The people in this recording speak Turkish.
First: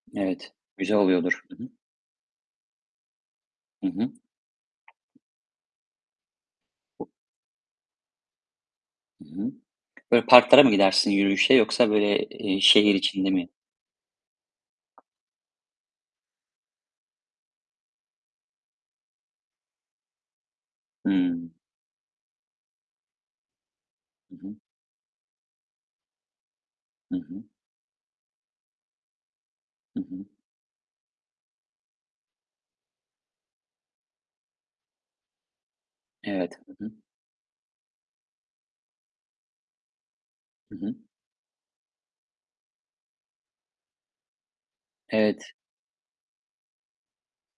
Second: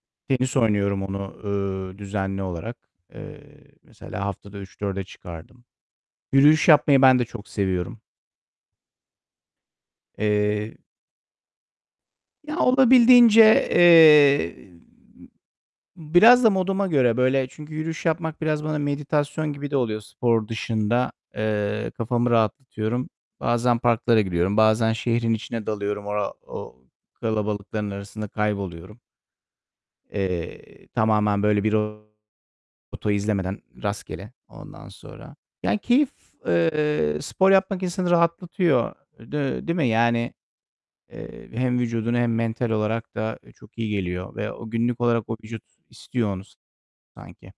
Evet, Tenis güzel oynuyorum onu, oluyordur. Hı hı. ııı, düzenli olarak. Eee, Hı hı. mesela haftada 3-4'e çıkardım. Yürüyüş yapmayı ben de çok seviyorum. I hı. Böyle, parklara mı Eee gidersin yürüyüşe yoksa, böyle, Ya, eee, şehir içinde mi? olabildiğince, eee, biraz da moduma göre, böyle. Çünkü yürüyüş yapmak biraz bana meditasyon gibi de oluyor spor dışında. Hıı. Eee, kafamı rahatlatıyorum. Bazen parklara Hı hı. giriyorum. Bazen şehrin içine dalıyorum. Ora o Hı hı. kalabalıkların arasında kayboluyorum. Hı hı. Eee, tamamen böyle bir rota izlemeden, rastgele. Ondan sonra, yani keyif, Evet. Hı hı. eee, spor yapmak insanı rahatlatıyor. D değil mi yani? Hı hı. Eee, hem vücuduna hem mental olarak da çok iyi geliyor. Ve o günlük olarak o Evet. vücut istiyor onu sanki.